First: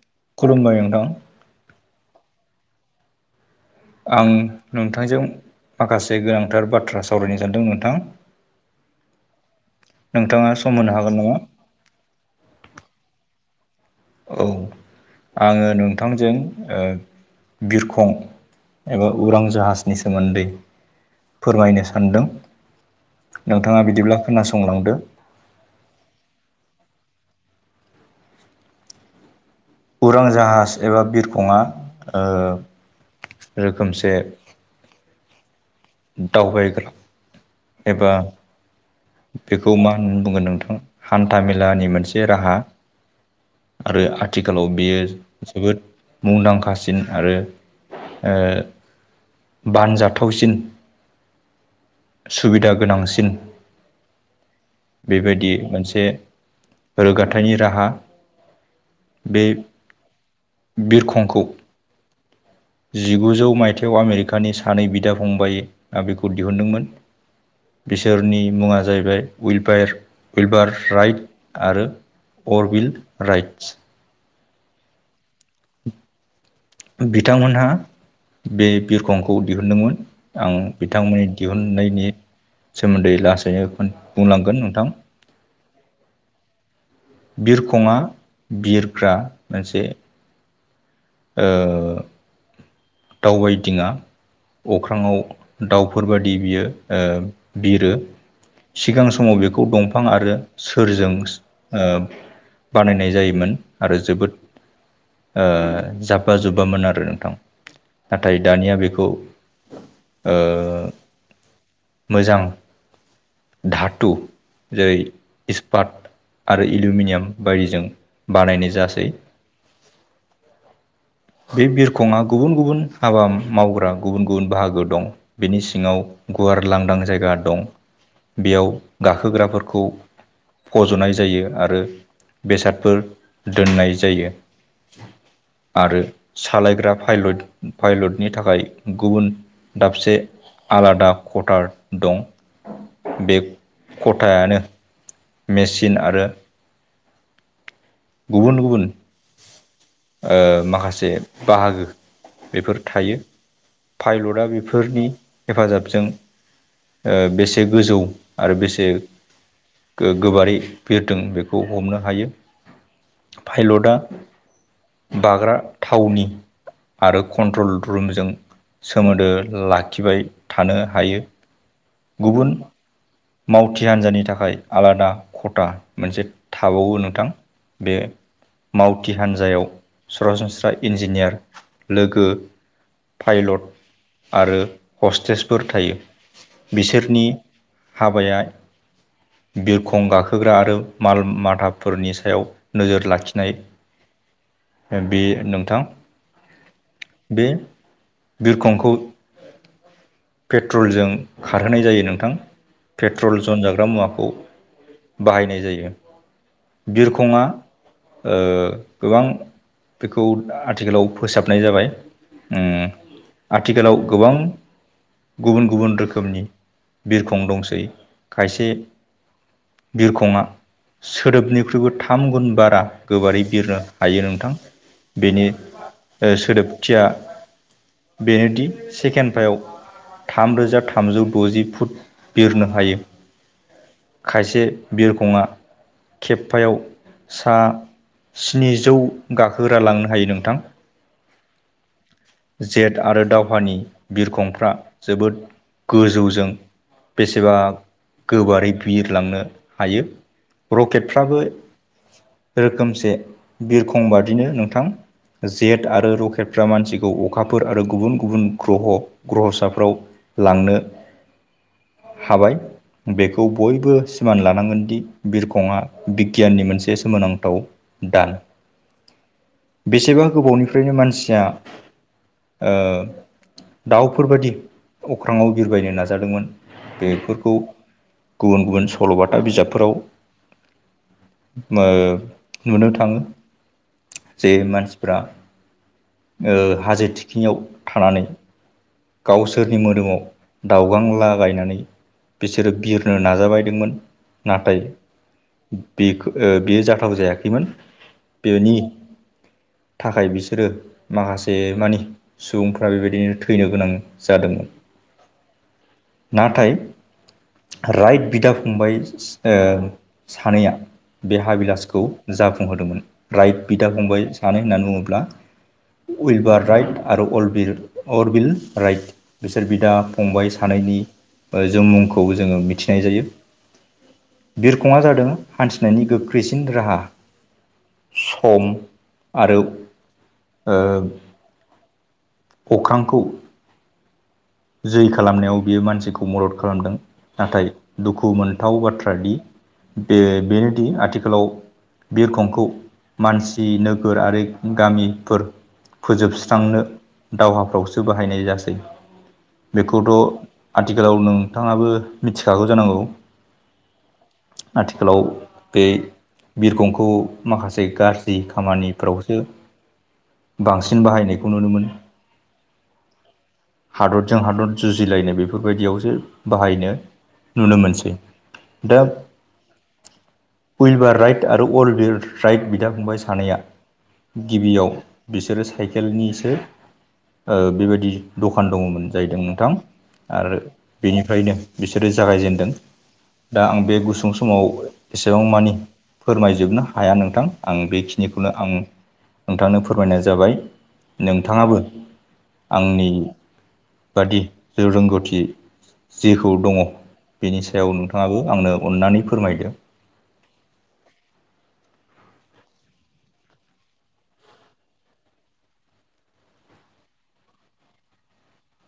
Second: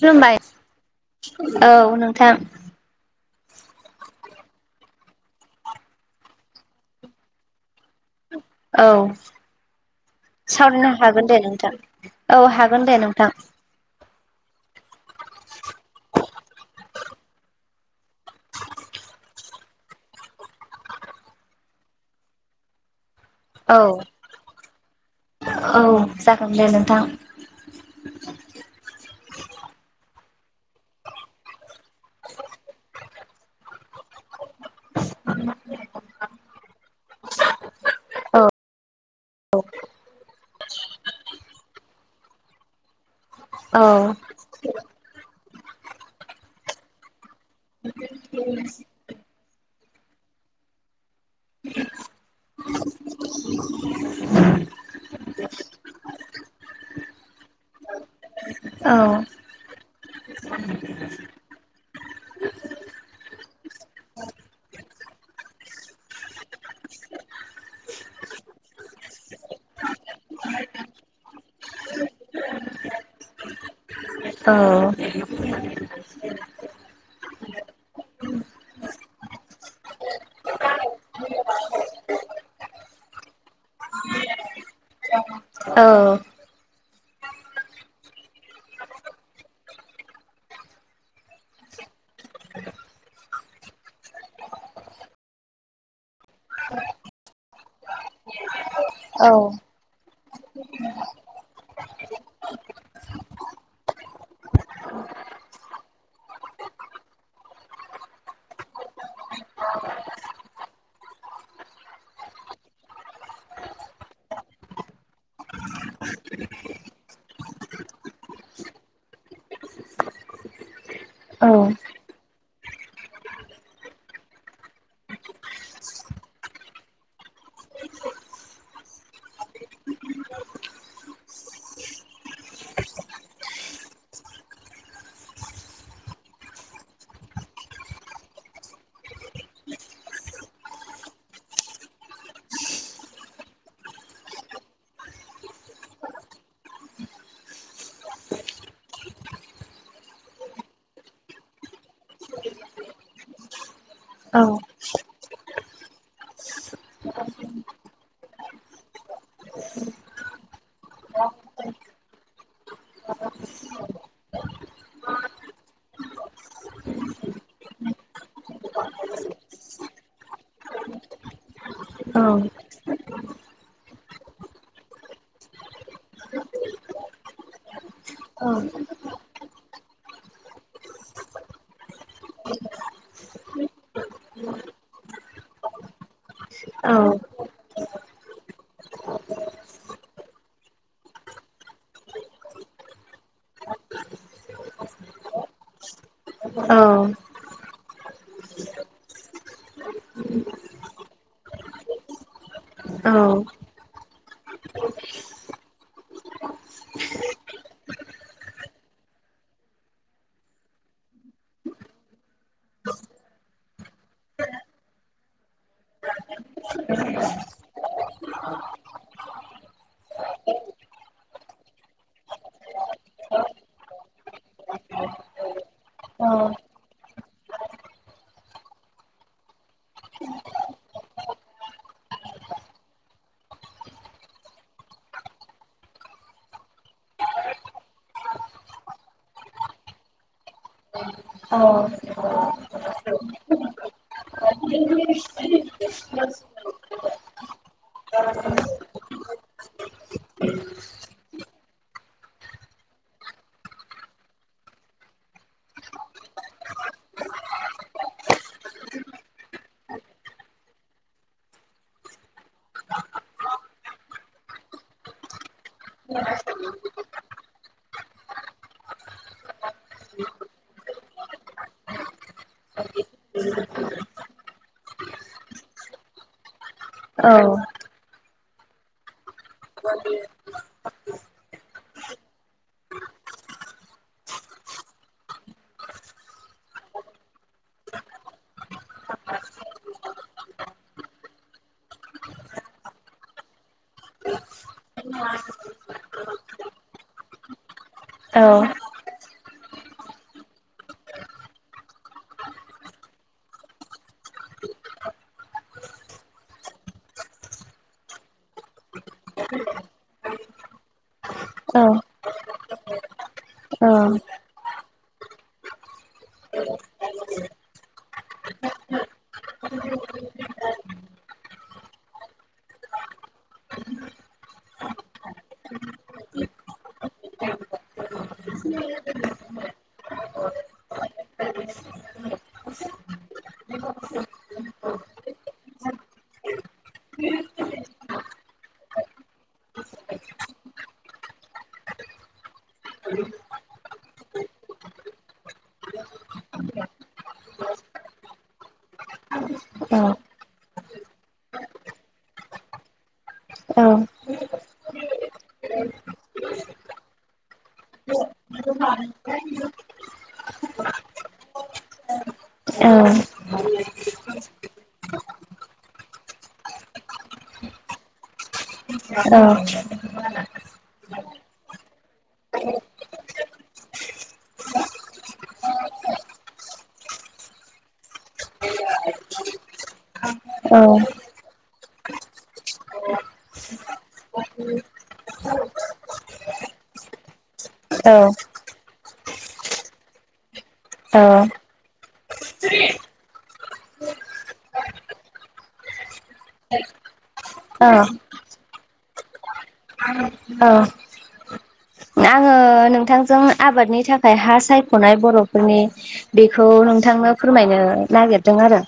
खुलुमबाय औ नोंथां आं नोंथांजों माखासे गोनांथार बाथ्रा सावरायनो सानदों नोंथां औ नोंथाङा सम होनो सावरायनो हागोन नामा दे नोंथां औ हागोन दे नोंथां औ आङो नोंथांजों ओ बिरखं एबा उरां जाहाजनि सोमोन्दै फोरमायनो सानदों। औ नोंथाङा बिदिब्ला खोनासंलांदो। औ जागोन दे नोंथां। उरां जाहाज एबा बिरखंङा ओ रोखोमसे [unintelligible] दावबायग्रा एबा औ बेखौ मा होननानै बुंगोन नोंथां हान्था मेलानि मोनसे राहा। औ आरो आ थिखालाव बियो जोबोद मुंदांखासिन आरो ओ बानजाथावसिन सुबिदा गोनांसिन [inaudible] बेबायदि मोनसे रोगाथाइनि राहा। औ। बे बिरखंखौ जिगुजौ माइथायाव आमेरिकानि सानै बिदा फंबाय आ बिखौ दिहुनदोंमोन। बिसोरनि मुङा जाहैबाय उइपायार उइलबार राइट आरो अरबिल राइट्स। औ। [inaudible] बिथांमोनहा बे बिरखंखौ दिहुनदोंमोन आं बिथांमोननि दिहुननायनि सोमोन्दै लासैनो खोन बुंलांगोन नोंथां। औ। बिरखंङा बिरग्रा मोनसे ओ दावबायदिङा अख्राङाव दाउफोरबादि बियो ओ बिरो। सिगां औ समाव बेखौ दंफां आरो सोरजों ओ बानायनाय जायोमोन आरो जोबोद ओ जाब्बा जुब्बामोन आरो नोंथां। नाथाय दानिया बेखौ ओ मोजां धाथु जेरै इसपात आरो एलुमिनियाम बायदिजों बानायनाय जासै। औ बे बिरखंआ गुबुन गुबुन हाबा मावग्रा गुबुन गुबुन बाहागो दं। बेनि सिङाव गुवार लांदां जायगा दं। बेयाव गाखोग्राफोरखौ फज'नाय जायो आरो बेसादफोर दोननाय जायो। आरो सालायग्रा पाइलट पाइलटनि थाखाय गुबुन दाबसे आलादा खटार दं। बे खथायानो मेचिन आरो गुबुन गुबुन ओ माखासे बाहागो बेफोर थायो औ पाइलटआ बेफोर फोरनि हेफाजाबजों ओ बेसे गोजौ आरो बेसे गो-गोबारै बिरदों बेखौ हमनो हायो। फाइलटआ बाग्रा थावनि आरो कन्ट्रल रुमजों सोमोन्दो लाखिबाय थानो हायो औ गुबुन मावथि हान्जानि थाखाय आलादा खथा मोनसे थाबावो नोंथां। बे मावथि हान्जायाव सरासनस्रा इन्जिनियार लोगो पाइलट आरो हस्टेसफोर थायो। औ बिसोरनि औ हाबाया बिरखं गाखोग्रा आरो माल माथाफोरनि सायाव नोजोर लाखिनाय बे नोंथां। औ। बे बिरखंखौ [inaudible] पेट्रलजों खारहोनाय जायो नोंथां। पेट्रल जनजाग्रा मुवाखौ बाहायनाय जायो। बिरखंआ ओ गोबां बेखौ आथिखालाव फोसाबनाय जाबाय। उम आथिखालाव गोबां गुबुन गुबुन रोखोमनि बिरख खं दंसै। खायसे बिरखङा सोदोबनिख्रुइबो थाम गुन बारा गोबारै बिरनो हायो नोंथां। बेनि ओ सोदोबथिया बेनोदि सेकेनफायाव थामरोजा थामजौ द'जि फुट बिरनो हायो। खायसे बिरखंआ खेबफायाव सा स्निजौ गाखोग्रा लांनो हायो नोंथां। [unintelligible] जेट आरो दावहानि बिरखंफ्रा जोबोद गोजौजों बेसेबा गोबारै बिरलांनो हायो। रकेटफ्राबो रोखोमसे बिरखंबादिनो नोंथां। जेट आरो रकेटफ्रा मानसिखौ अखाफोर आरो गुबुन गुबुन ग्रह ग्रहसाफ्राव लांनो हाबाय। बेखौ बयबो सिमान लानांगोनदि बिरखंआ बिगियाननि मोनसे सोमोनांथाव दान। बेसेबा गोबावनिफ्रायनो मानसिया ओ दाउफोरबादि अख्राङाव बिरबायनो नाजा जादोंमोन। बेफोरखौ गुबुन गुबुन सल'बाथा बिजाबफोराव ओ नुनो थाङो। जे मानसिफ्रा ओ हाजो थिखिनियाव थानानै गावसोरनि मोदोमाव दावगां लागायनानै बिसोरो बिरनो नाजाबायदोंमोन नाथाय बे बेयो जाथाव जायाखैमोन। बेनि थाखाय बिसोरो माखासे मानि सुबुंफ्रा बेबायदिनो थैनो गोनां जादोंमोन नाथाय राइट बिदा फंबाय ओ सानैया बे हाबिलासखौ जाफुंहोदोंमोन राइट बिदा फंबाय सानै होननानै बुङोब्ला उइल बार राइट आरो अल अर बिल राइट बिसोर बिदा फंबाय सानैनि ज मुंखौ जोङो मिथिनाय जायो बिरखंआ जादों हान्थिनायनि गोख्रैसिन राहा सम आरो ओ [inaudible] अख्रांखौ [inaudible] जै खालामनायाव बियो मानसिखौ मदद खालामदों नाथाय दुखु मोनथाव बाथ्रा दि बे बेनोदि आथिखालाव बिरखंखौ मानसि नोगोर आरो गामिफोर फोजोबस्रांनो दावहाफ्रावसो बाहायनाय जासै। बेखौथ' आथिखालाव नोंथाङाबो मिथिखागौ जानांगौ औ आथिखालाव बे बिरखंखौ माखासे गाज्रि खामानिफ्रावसो। बांसिन बाहायनायखौ नुनो मोनो हादर जों हादर जुजिलायनाय बेफोरबायदियावसो बाहायनो नुनो मोनसै। दोम। उइलबार राइट आरो अल वार राइट बिदा फंबाय सानैया। गिबियाव बिसोरो साइकेलनिसो। बेबायदि दखान दङमोन जाहैदों नोंथां आरो बेनि ओ्रनो बिसोरो जागायजेनदों। दा आं बे गुसुं समाव एसेबां मानि फोरमायजोबनो हाया नोंथां। आं बेखिनिखौनो आं नोंथांनो फोरमायनाय जाबाय नोंथाङाबो। आंनि बादिे रोंगौथि जेखौ दङ बेनि औ सायाव नोंथाङाबो। आंनो अन्नानै फोरमायदों। औ। आङो नोंथांजों आबादनि थाखाय हा सायख'नाय बर'फोरनि बेखौ नोंथांनो फोरमायनो नागिरदों आरो।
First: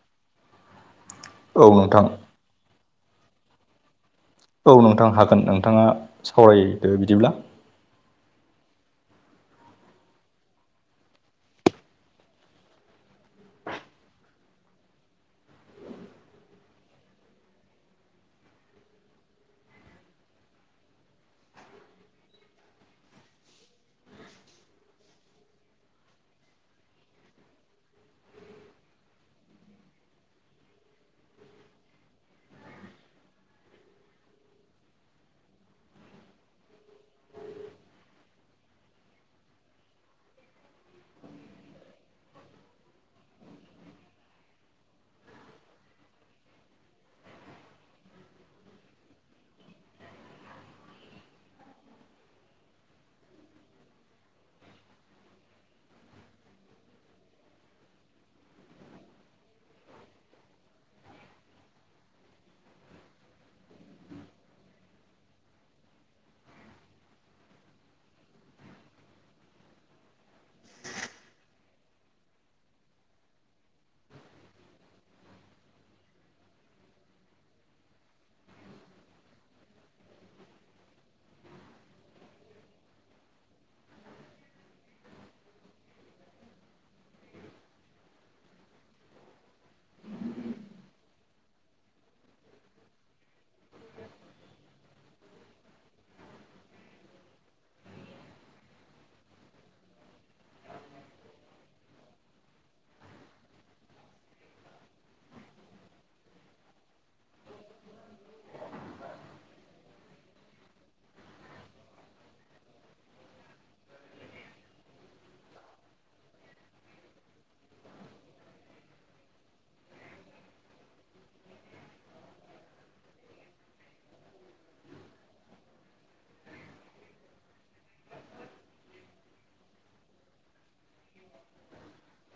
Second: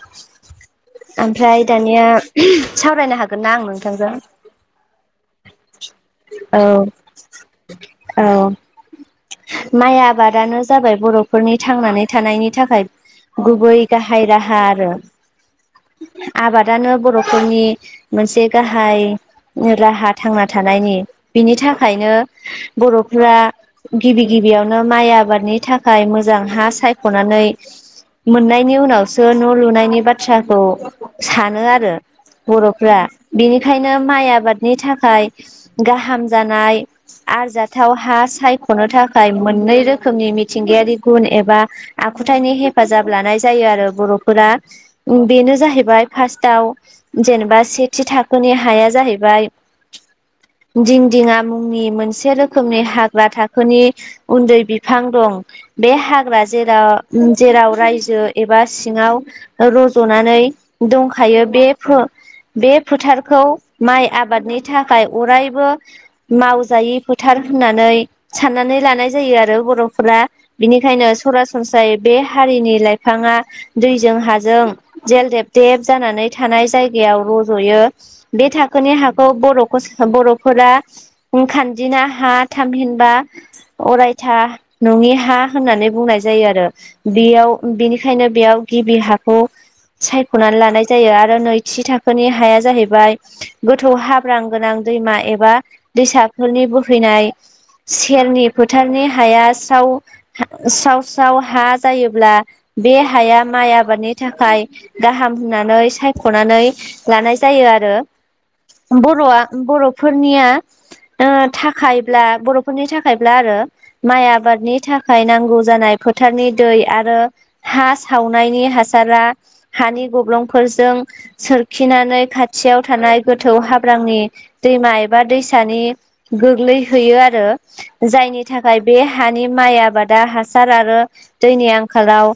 ओमफ्राय औ दानिया नोंथां सावरायनो हागोन ना आं नोंथांजों। औ नोंथां हागोन नोंथाङा औ सावरायदो बिदिब्ला औ। माइ आबादानो जाबाय बर'फोरनि थांनानै थानायनि थाखाय गुबै गाहाय राहा आरो। आबादानो बर'फोरनि मोनसे गाहाय राहा थांना थानायनि बिनि थाखायनो बर'फोरा। गिबि गिबियावनो माइ आबादनि थाखाय मोजां हा सायख'नानै मोननायनि उनावसो न' लुनायनि बाथ्राखौ सानो आरो। बर'फ्रा बेनिखायनो माइ आबादनि थाखाय। गाहाम जानाय आरजाथाव हा साय। ख'नो थाखाय मोननै रोखोमनि मिथिंगायारि गुन एबा आखुथायाइनि हेफाजाब लानाय जायो आरो बर'फोरा बेनो जाहैबाय फार्स्टाव। जेनेबा सेथि थाखोनि हाया जाहैबाय दिं दिंङा मुंनि मोनसे रोखोमनि हाग्रा थाख फोरनि उन्दै बिफां दं। बे हाग्रा जेरा ओम जेराव रायजो एबा सिङाव रज'नानै दंखायो बे फ्र बे फोथारखौ माइ आबादनि थाखाय अरायबो मावजायि फोथार होननानै साननानै लानाय जायो आरो बर'फ्रा। बिनिखायनो सरासनस्रायै बे हारिनि लाइफाङा दैजों हाजों जेलदेबदेब जानानै थानाय जायगायाव रज'यो बे थाखोनि हाखौ बर'खौ बर'फोरा खानजिना हा थामहिनबा अरायथा नङनि हा होननानै बुंनाय जायो आरो। बेयाव बिनिखायनो बेयाव गिबि हाखौ सायख'नानै लानाय जायो आरो नैथि थाखोनि हाया जाहैबाय गोथौ हाब्रां गोनां दैमा एबा दैसाफोरनि बोहैनाय सेरनि फोथारनि हाया साव स्राव स्राव हा जायोब्ला बे हाया माइ आबादनि थाखाय गाहाम होननानै सायख'नानै लानाय जायो आरो बर'आ बर'फोरनिया ओ थाखायब्ला बर' फोरनि थाखायब्ला आरो माइ आबादनि थाखाय नांगौ जानाय फोथारनि दै आरो हा सावनायनि हासारा हानि गब्लंफोरजों सोरखिनानै खाथियाव थानाय गोथौ हाब्रांनि दैमा एबा दैसानि गोग्लैहैयो आरो जायनि थाखाय बे हानि माइ आबादा हासार आरो दैनि आंखालाव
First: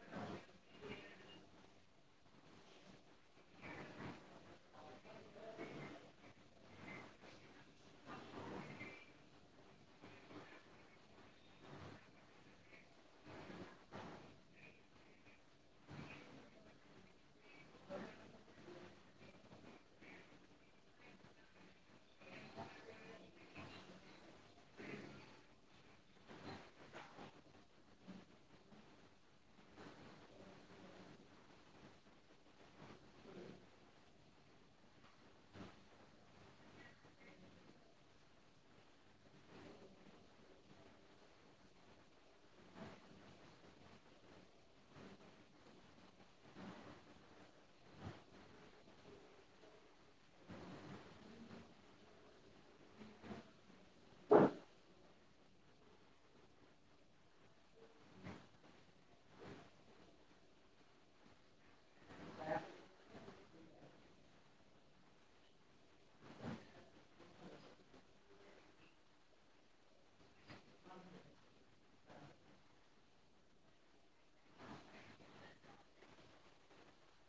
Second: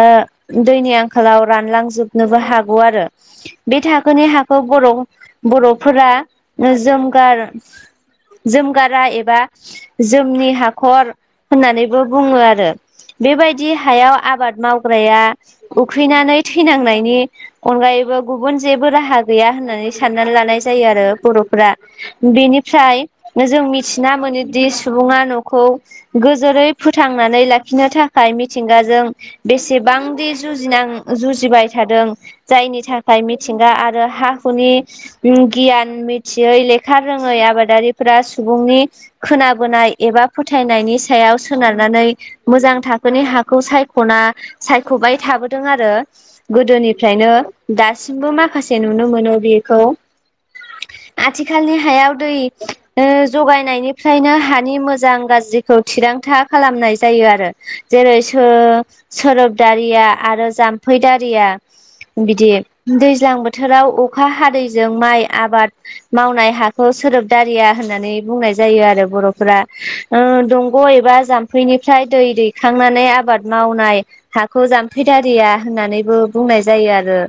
ओ दैनि आंखालाव रानलांजोबनोबो हागौ आरो बे थाखोनि हाखौ बर' बर'फोरा जोमगार जोमगारा एबा जोमनि हाखर होननानैबो बुङो आरो बेबायदि हायाव आबाद मावग्राया उखैनानै थैनांनायनि अनगायैबो गुबुन जेबो राहा गैया होननानै साननानै लानाय जायो आरो बर'फ्रा बिनिफ्राय जों मिथिना मोनोदि सुबुङा न'खौ गोजोरै फोथांनानै लाखिनो थाखाय मिथिंगाजों बेसेबांदि जुजिनां जुजिबाय थादों जायनि थाखाय मिथिंगा आरो हा हुनि ओम गियान मिथियै लेखा रोङै आबादारिफोरा सुबुंनि खोनाबोनाय एबा फोथायनायनि सायाव सोनारनानै मोजां थाखोनि हाखौ सायख'ना सायख'बाय थाबोदों आरो गोदोनिफ्रायनो दासिमबो माखासे नुनो मोनो बेखौ आथिखालनि हायाव दै ओ जगायनायनि फ्रायनो हानि मोजां गाज्रिखौ थिरांथा खालामनाय जायो आरो जेरै सो सोरोबदारिया आरो जाम्फैदारिया बिदि दैज्लां बोथोराव अखा हादैजों माइ आबाद मावनाय हाखौ सोदोबदारिया होननानै बुंनाय जायो आरो बर'फोरा ओ दंग' एबा जाम्फैनिफ्राय दै दैखांनानै आबाद मावनाय हाखौ जामफैदारिया होननानैबो बुंनाय जायो आरो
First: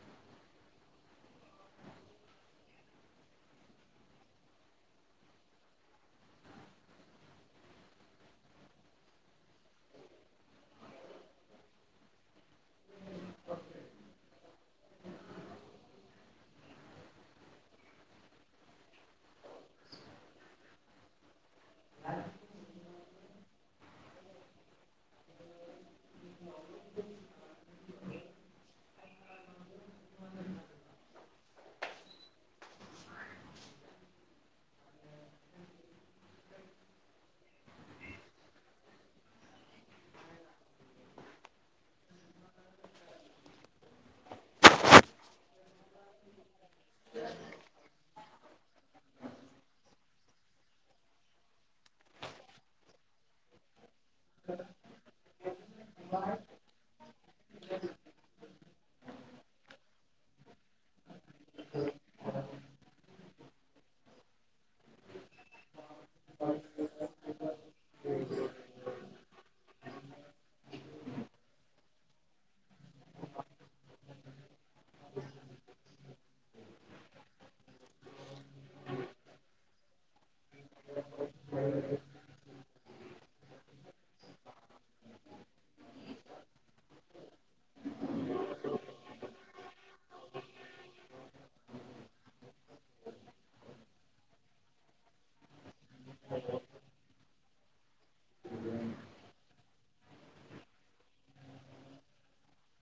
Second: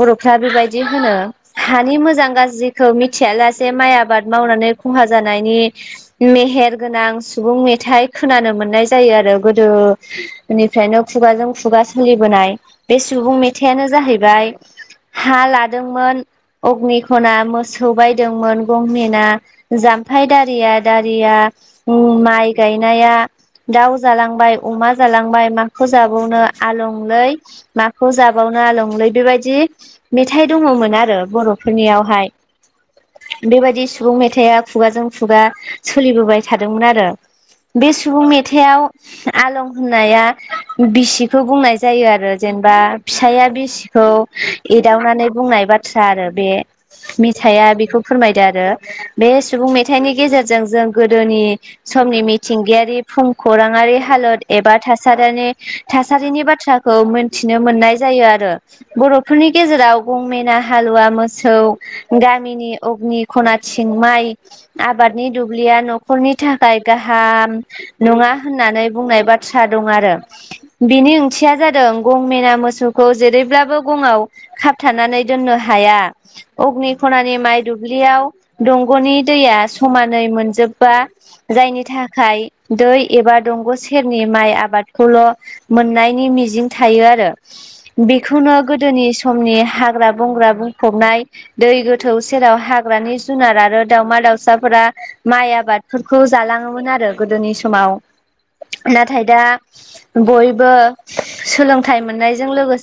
बर'फ्रा बेबायदि होनो हानि मोजां गाज्रिखौ मिथिया लासे माइ आबाद मावनानै खहा जानायनि मेहेर गोनां सुबुं मेथाइ खोनानो मोननाय जायो आरो गोदो बेनिफ्रायनो खुगाजों खुगा सोलिबोनाय बे सुबुं मेथाइयानो जाहैबाय हा लादोंमोन अग्निखना मोसौ बायदोंमोन गंमेना जाम्फाइ दारिया दारिया उ माइ गायनाया दाउ जालांबाय अमा जालांबाय माखौ जाबावनो आलंलै माखौ जाबावनो आलं [unintelligible] बेबायदि मेथाइ दङ'मोन आरो बर'फोरनियावहाय बेबायदि सुबुं मेथाइआ खुगाजों खुगा सोलिबोबाय थादोंमोन आरो बे सुबुं मेथाइआव आलं होननाया बिसिखौ बुंनाय जायो आरो जेनेबा फिसाया बिसि खौ एदावनानै बुंनाय बाथ्रा आरो बे मिथाइआ बेखौ फोरमायदो आरो बे सुबुं मेथाइनि गेजेरजों जों गोदोनि समनि मिथिंगायारि भुमखौराङारि हालोद एबा थासारिनि थासारिनि बाथ्राखौ मोन्थिनो मोननाय जायो आरो बर'फोरनि गेजेराव गंमेना हालुवा मोसौ गामिनि अग्नि खनाथिं माइ आबादनि दुब्लिया न'खरनि थाखाय गाहाम नङा होननानै बुंनाय बाथ्रा दं आरो बिनि ओंथिया जादों गं मेना मोसौखौ जेरैब्लाबो गङाव खाब थानानै दोननो हाया अग्नि खनानि माइ दुब्लियाव दंग'नि दैया समानै मोनजोबबा जायनि थाखाय दै एबा दंग' सेरनि माइ आबादखौल' मोननायनि मिजिं थायो आरो बेखौनो गोदोनि समनि हाग्रा बंग्रा बुंफबनाय दै गोथौ सेराव हाग्रानि जुनार आरो दाावमा दाउसाफोरा माइ आबादफोरखौ जालाङोमोन आरो गोदोनि समाव नाथाय दा बयबो सोलोंथाइ मोननायजों लोगोस